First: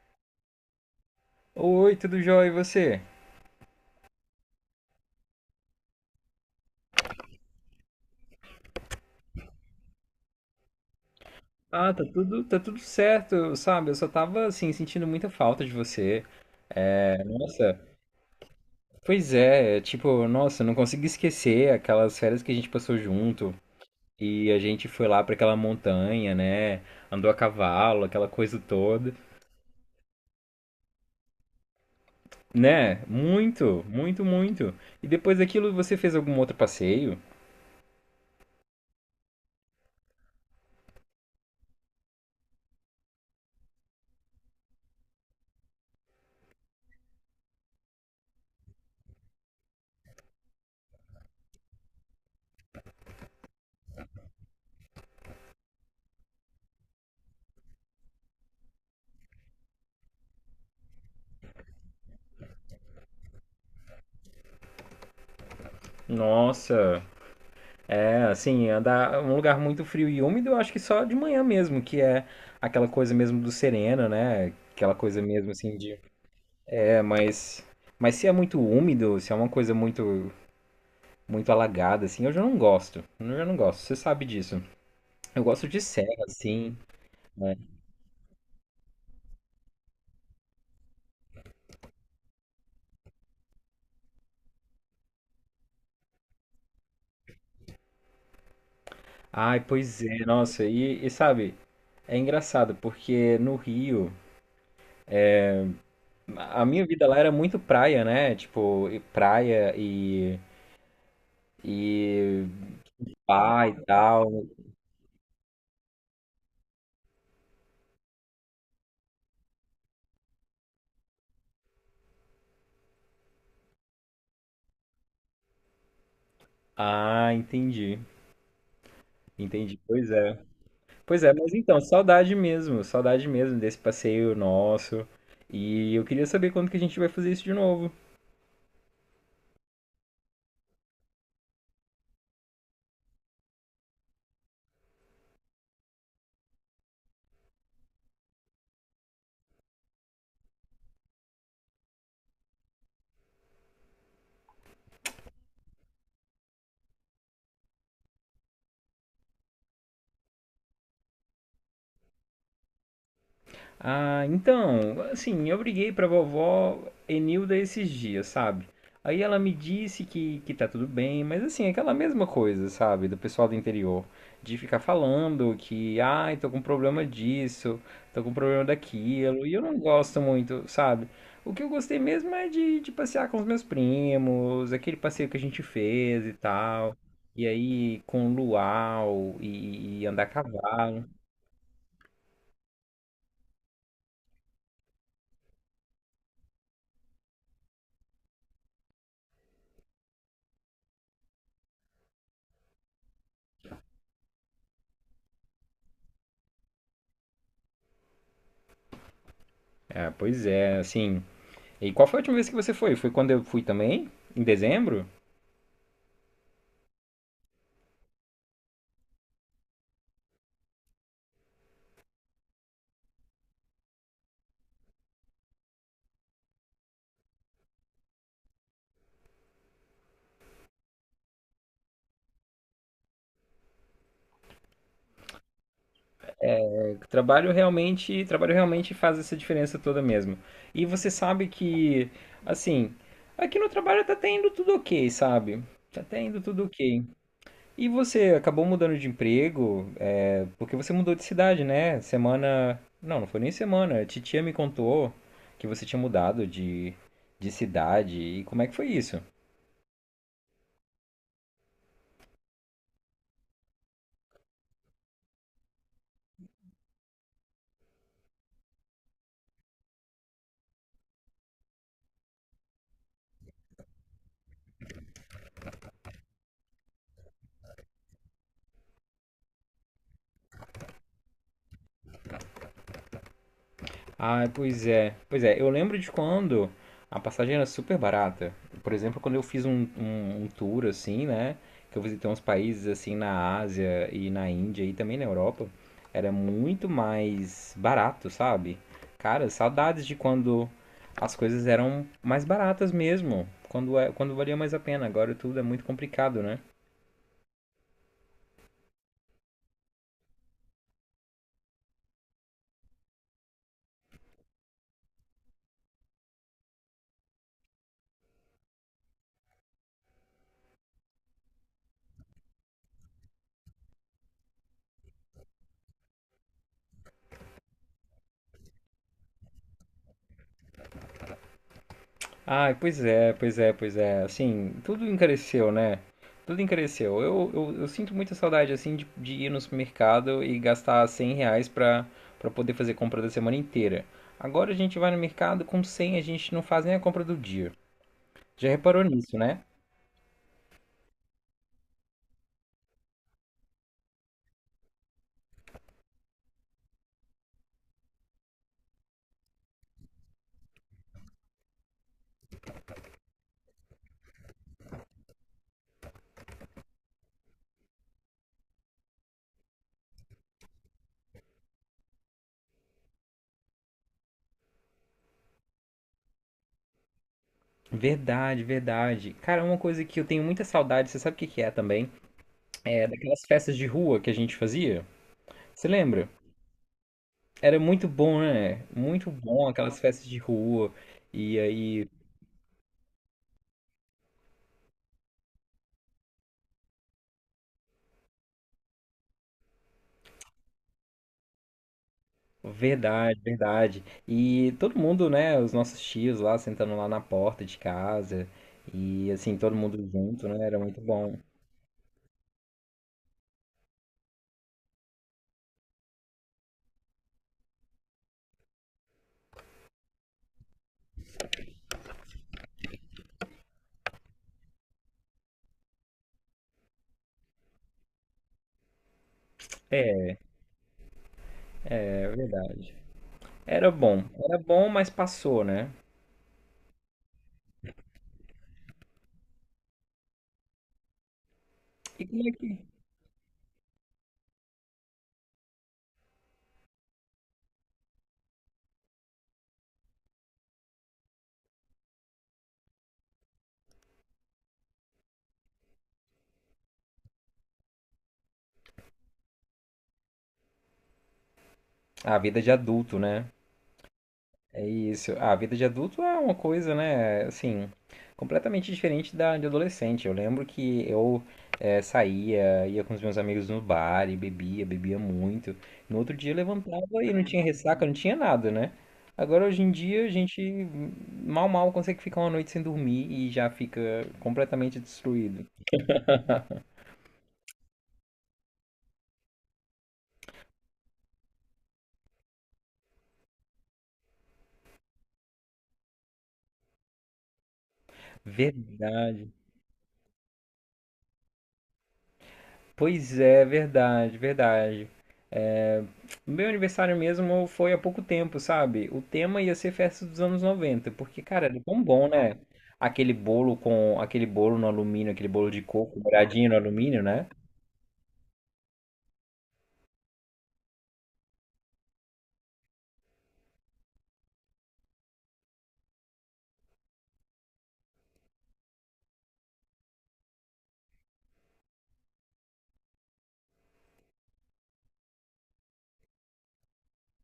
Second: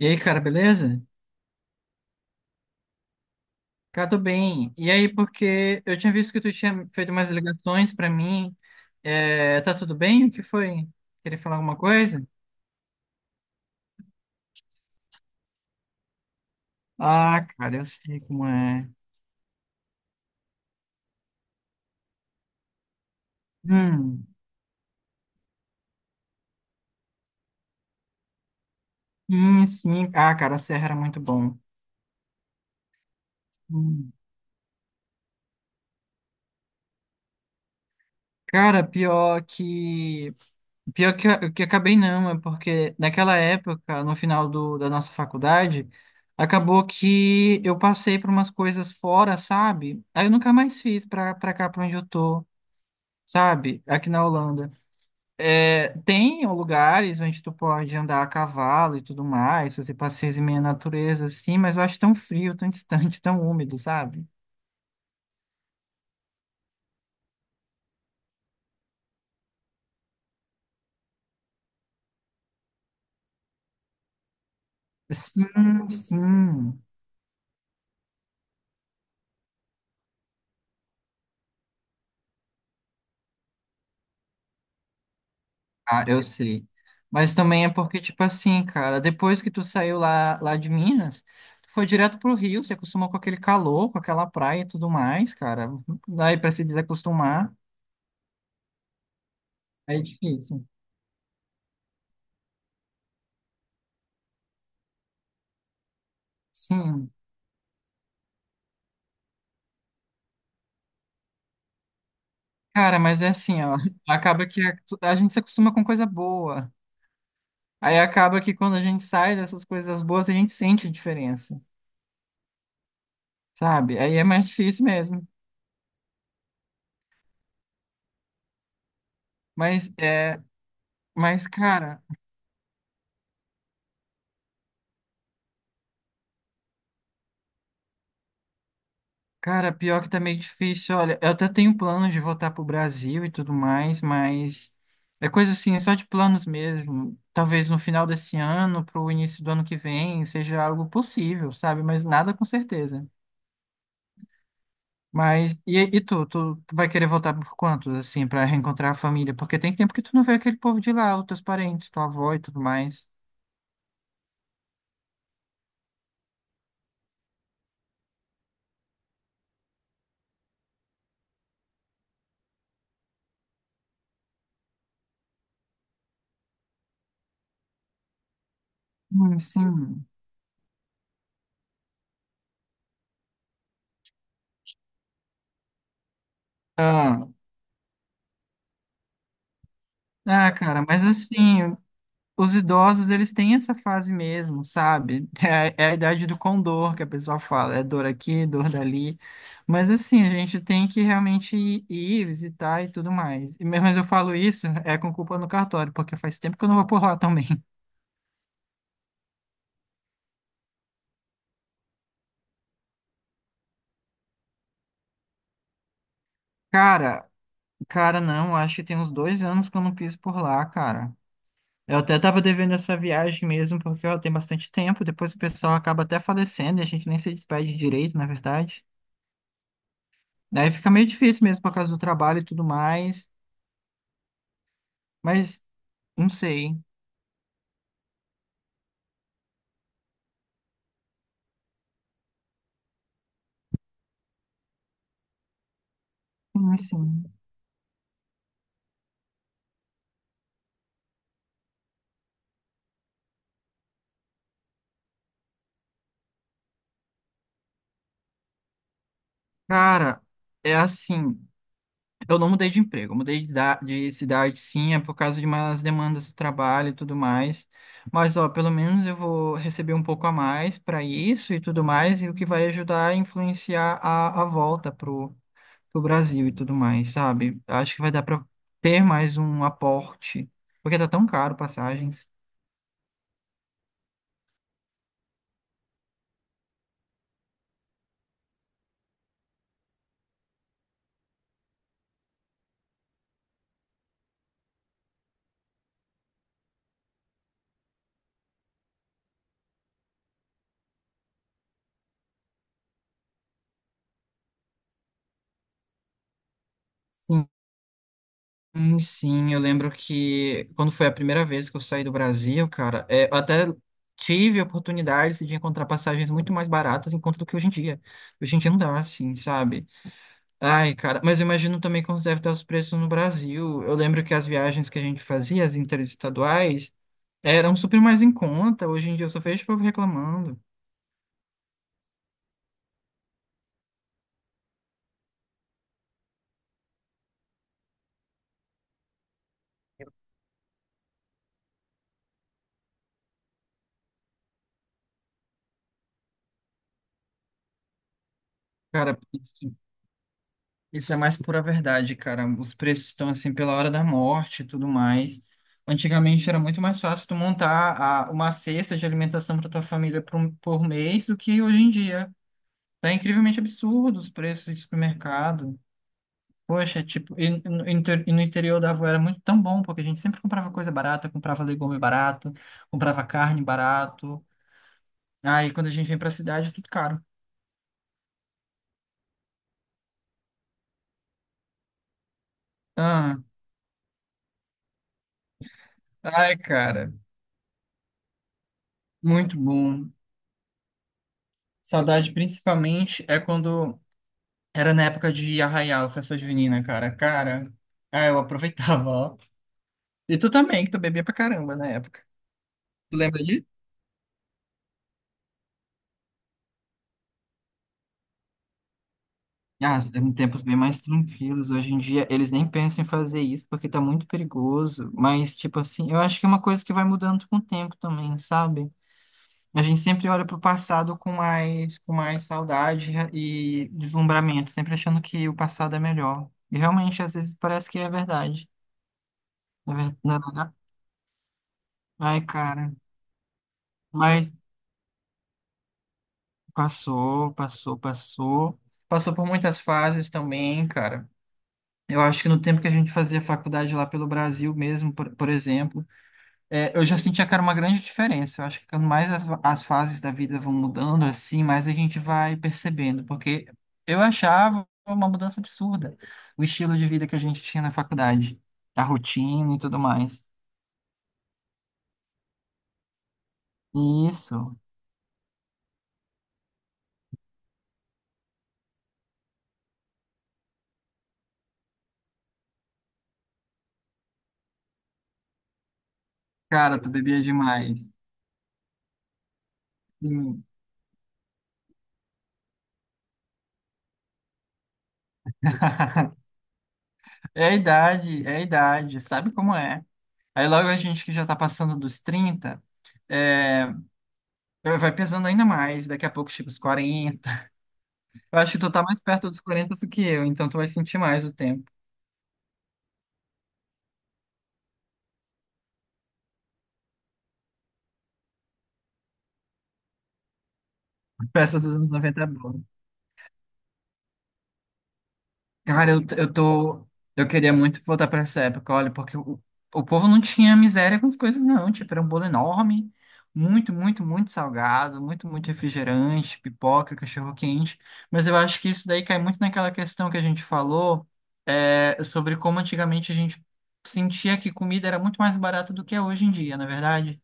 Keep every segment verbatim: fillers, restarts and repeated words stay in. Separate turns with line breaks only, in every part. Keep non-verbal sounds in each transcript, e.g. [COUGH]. E aí, cara, beleza?
Oi, tudo jóia, e você?
Cara, tô bem. E aí, porque eu tinha visto que tu tinha feito umas ligações pra mim. É, tá tudo bem? O que foi? Queria falar alguma
Ah, tá
coisa?
tudo, tá tudo certo, sabe? Eu só tava, assim, sentindo muita falta de você. É,
Ah, cara,
nossa,
eu sei como é.
pois é, é, tipo, nossa, não consigo esquecer aquelas férias que a gente passou junto.
Hum,
E a gente foi lá pra aquela montanha, né? Andou a cavalo, aquela coisa toda.
sim, sim. Ah, cara, a Serra era muito bom.
Né? Muito,
Hum.
muito, muito. E depois daquilo você fez algum outro passeio?
Cara, pior que. Pior que, eu- que acabei não, é porque naquela época, no final do, da nossa faculdade, acabou que eu passei por umas coisas fora, sabe? Aí eu nunca mais fiz pra, pra cá, pra onde eu tô. Sabe? Aqui na Holanda. É, tem lugares onde tu pode andar a cavalo e tudo mais, fazer passeios em meio à natureza, assim, mas eu acho tão frio, tão distante, tão úmido, sabe?
Nossa, É, assim, andar um lugar muito frio e úmido, eu acho que só de manhã mesmo, que é aquela coisa mesmo do sereno, né? Aquela coisa mesmo assim
Sim,
de.
sim.
É, mas. Mas se é muito úmido, se é uma coisa muito muito alagada, assim, eu já não gosto. Eu já não gosto, você sabe disso. Eu gosto de
Ah, eu
serra,
sei.
assim,
Mas
né?
também é porque, tipo assim, cara, depois que tu saiu lá, lá de Minas, tu foi direto pro Rio, se acostumou com aquele calor, com aquela praia e tudo mais, cara. Daí pra se desacostumar,
Ai,
é
pois é, nossa,
difícil.
e, e sabe, é engraçado, porque no Rio, a minha vida
Sim.
lá era muito praia, né? Tipo, e praia e, e
Cara, mas é assim,
bar e
ó.
tal.
Acaba que a, a gente se acostuma com coisa boa. Aí acaba que quando a gente sai dessas coisas boas, a gente sente a diferença, sabe? Aí é mais difícil mesmo.
Ah, entendi. Entendi.
Mas
Pois é.
é,
Pois é,
mas
mas então,
cara,
saudade mesmo, saudade mesmo desse passeio nosso. E eu queria saber quando que a gente vai fazer isso de novo.
cara, pior que tá meio difícil. Olha, eu até tenho planos de voltar pro Brasil e tudo mais, mas é coisa assim, só de planos mesmo. Talvez no final desse ano, pro início do ano que vem, seja algo possível, sabe? Mas nada com certeza. Mas, e, e tu, tu, tu vai querer voltar por quantos, assim, pra reencontrar a família? Porque tem tempo que tu não vê aquele povo de lá, os teus parentes, tua avó e tudo mais.
Ah, então, assim, eu briguei pra vovó Enilda esses dias, sabe? Aí ela me disse que, que tá tudo bem, mas assim, é aquela mesma coisa, sabe? Do pessoal do interior. De ficar falando que, ai, tô com problema disso, tô com problema
Hum,
daquilo, e eu não
sim.
gosto muito, sabe? O que eu gostei mesmo é de, de passear com os meus primos, aquele passeio que a gente fez e tal.
Ah,
E aí, com luau e, e andar a
ah, cara, mas
cavalo.
assim, os idosos, eles têm essa fase mesmo, sabe? [LAUGHS] É, é a idade do condor que a pessoa fala, é dor aqui, dor dali. Mas assim, a gente tem que realmente ir, ir visitar e tudo mais. E mesmo eu falo isso, é com culpa no cartório, porque faz tempo que eu não vou por lá também. [LAUGHS]
É, pois é, assim. E qual foi a última vez que você foi? Foi quando eu fui também, em dezembro.
Cara, Cara, não, acho que tem uns dois anos que eu não piso por lá, cara. Eu até tava devendo essa viagem mesmo, porque ó, tem bastante tempo. Depois o pessoal acaba até falecendo e a gente nem se despede direito, na verdade. Daí fica meio difícil mesmo por causa do trabalho e tudo mais. Mas não sei.
Trabalho realmente, trabalho realmente faz essa diferença toda mesmo. E você sabe que, assim, aqui no trabalho tá até indo tudo ok, sabe? Tá até indo tudo
Sim,
ok.
sim.
E você acabou mudando de emprego, é, porque você mudou de cidade, né? Semana. Não, não foi nem semana. A titia me contou que você tinha mudado de, de cidade. E como é que foi isso?
Cara, é assim. Eu não mudei de emprego, eu mudei de, da- de cidade, sim, é por causa de umas demandas do trabalho e tudo mais. Mas, ó, pelo menos eu vou receber um pouco a mais para isso e tudo mais, e o que vai ajudar a influenciar a, a volta pro, pro Brasil e tudo mais, sabe? Acho que vai dar para ter mais um aporte, porque tá tão caro passagens.
Ah, pois é. Pois é, eu lembro de quando a passagem era super barata. Por exemplo, quando eu fiz um, um, um tour assim, né? Que eu visitei uns países assim na Ásia e na Índia e também na Europa, era muito mais barato, sabe? Cara, saudades de quando as coisas eram mais baratas mesmo. Quando, é- quando valia mais a pena. Agora tudo é muito complicado, né?
Sim. Hum, Sim, eu lembro que quando foi a primeira vez que eu saí do Brasil, cara, é, eu até tive oportunidades de encontrar passagens muito mais baratas em conta do que hoje em dia. Hoje em dia não dá, assim, sabe? Ai, cara, mas eu imagino também como deve estar os preços no Brasil. Eu lembro que as viagens que a gente fazia, as interestaduais, eram super mais em conta. Hoje em dia eu só vejo o povo reclamando.
Ah, pois é, pois é, pois é. Assim, tudo encareceu, né? Tudo encareceu. Eu, eu, eu sinto muita saudade, assim, de, de ir no supermercado e gastar cem reais pra, pra poder fazer compra da semana inteira. Agora a gente vai no mercado, com cem, a gente não faz nem a compra do dia. Já reparou
Cara,
nisso, né?
isso é mais pura verdade, cara. Os preços estão assim pela hora da morte e tudo mais. Antigamente era muito mais fácil tu montar a- uma cesta de alimentação para tua família por, um- por mês do que hoje em dia. Tá incrivelmente absurdo os preços de supermercado. Poxa, tipo, e, e no, inter- e no interior da avó era muito tão bom, porque a gente sempre comprava coisa barata, comprava legume barato, comprava carne barato. Aí quando a gente vem pra cidade é tudo caro.
Verdade, verdade. Cara, uma coisa que eu tenho muita saudade, você sabe o que que é também? É
Ah,
daquelas festas de rua que a gente fazia. Você lembra?
ai, cara,
Era muito bom, né? Muito
muito
bom aquelas
bom.
festas de rua. E aí.
Saudade principalmente é quando era na época de Arraial, festa junina, cara. Cara, [LAUGHS] ah, eu aproveitava, ó. E tu também, que tu bebia pra caramba na época. Tu
Verdade,
lembra disso?
verdade. E todo mundo, né? Os nossos tios lá sentando lá na porta de casa. E assim, todo mundo
Ah, eram
junto,
tempos
né?
bem
Era muito
mais
bom.
tranquilos. Hoje em dia, eles nem pensam em fazer isso porque tá muito perigoso. Mas, tipo assim, eu acho que é uma coisa que vai mudando com o tempo também, sabe? A gente sempre olha pro passado com mais, com mais saudade e deslumbramento, sempre achando que o passado é melhor. E realmente, às vezes, parece que é verdade. Na ver-
É,
na verdade, ai, cara.
verdade. Era bom.
Mas
Era bom, mas passou, né?
passou, passou, passou. Passou por muitas fases também, cara. Eu
E como
acho que
é
no
que.
tempo que a gente fazia faculdade lá pelo Brasil mesmo, por, por exemplo, é, eu já sentia, cara, uma grande diferença. Eu acho que quando mais as, as fases da vida vão mudando, assim, mais a gente vai percebendo. Porque eu achava uma mudança absurda o estilo de vida que a gente tinha na faculdade, a rotina e tudo mais.
A vida de adulto, né?
Isso,
É isso. A vida de adulto é uma coisa, né? Assim, completamente diferente da de adolescente. Eu lembro que eu É, saía, ia com os meus amigos no bar e bebia, bebia muito. No outro dia eu
cara,
levantava
tu
e não
bebia
tinha ressaca,
demais.
não tinha nada, né? Agora hoje em dia a gente
Sim.
mal mal consegue ficar uma noite sem dormir e já fica completamente destruído.
[LAUGHS] É a idade, é a idade, sabe como é? Aí logo a gente que já tá passando dos trinta, é, vai pesando ainda mais, daqui a pouco chega os quarenta. Eu acho que tu tá mais perto
Verdade.
dos quarenta do que eu, então tu vai sentir mais o tempo.
Pois é, verdade, verdade. É, o meu aniversário mesmo foi há pouco tempo, sabe? O tema ia ser festa dos anos noventa porque, cara, era
Peça dos
tão
anos
bom,
noventa é
né?
boa.
Aquele bolo com aquele bolo no alumínio, aquele bolo de
Cara,
coco,
eu, eu
molhadinho no
tô.
alumínio, né?
Eu queria muito voltar pra essa época, olha, porque o, o povo não tinha miséria com as coisas, não. Tipo, era um bolo enorme, muito, muito, muito salgado, muito, muito refrigerante, pipoca, cachorro-quente. Mas eu acho que isso daí cai muito naquela questão que a gente falou, é, sobre como antigamente a gente sentia que comida era muito mais barata do que é hoje em dia, na é verdade?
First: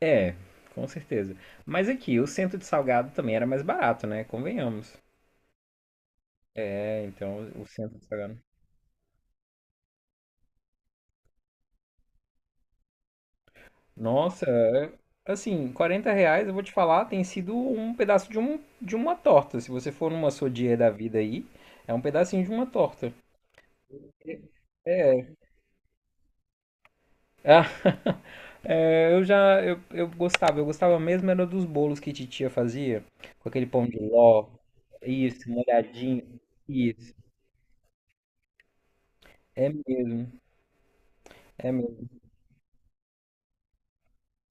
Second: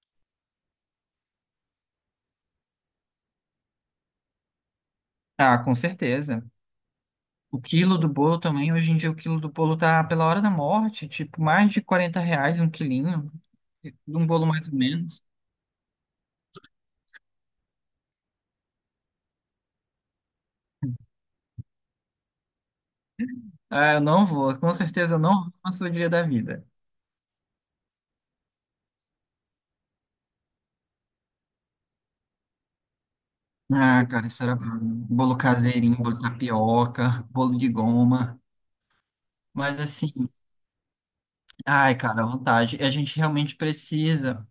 É, com certeza. Mas aqui, o centro de salgado também era mais barato, né? Convenhamos.
Ah, com certeza.
É, então
O
o centro
quilo
de
do
salgado.
bolo também, hoje em dia o quilo do bolo tá pela hora da morte, tipo, mais de quarenta reais um quilinho. De um
Nossa,
bolo mais ou
é-
menos.
assim, quarenta reais, eu vou te falar, tem sido um pedaço de, um, de uma torta. Se você for numa sodier da vida aí, é um pedacinho de uma torta.
Ah, eu não vou, com certeza eu
É.
não vou na sua dia da vida.
Ah, [LAUGHS] é, eu já, eu, eu gostava, eu gostava mesmo era dos bolos que titia fazia, com aquele pão de
Ah, cara, isso
ló,
era bolo
isso,
caseirinho, bolo de
molhadinho, isso.
tapioca, bolo de goma.
É
Mas assim,
mesmo, é
ai,
mesmo.
cara, à vontade. A gente realmente precisa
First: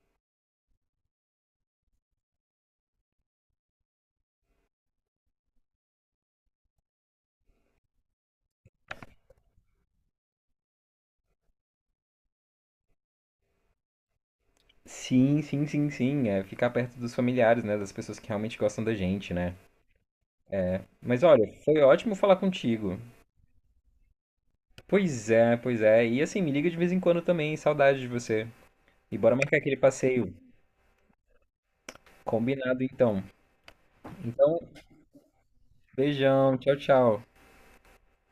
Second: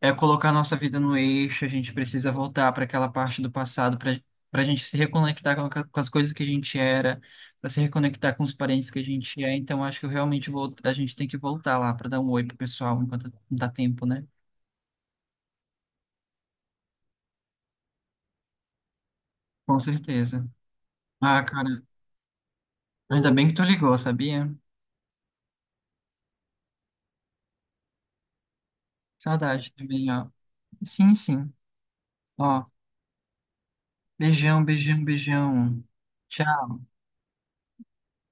é colocar nossa vida no eixo, a gente precisa voltar para aquela parte do passado para para a gente se reconectar com, a- com as coisas que a gente era, para se reconectar com os parentes que a gente é. Então, acho que eu realmente vou, a gente tem que voltar lá para dar um oi pro pessoal enquanto dá tempo, né?
Sim, sim, sim, sim. É ficar perto dos familiares, né? Das pessoas que realmente gostam da gente, né?
Com certeza.
Mas
Ah,
olha, foi
cara.
ótimo falar contigo.
Ainda bem que tu ligou, sabia?
Pois é, pois é. E assim, me liga de vez em quando também, saudade de você. E bora marcar
Saudade
aquele
também, ó.
passeio.
Sim, sim. Ó,
Combinado então. Então,
beijão, beijão, beijão.
beijão,
Tchau.
tchau, tchau.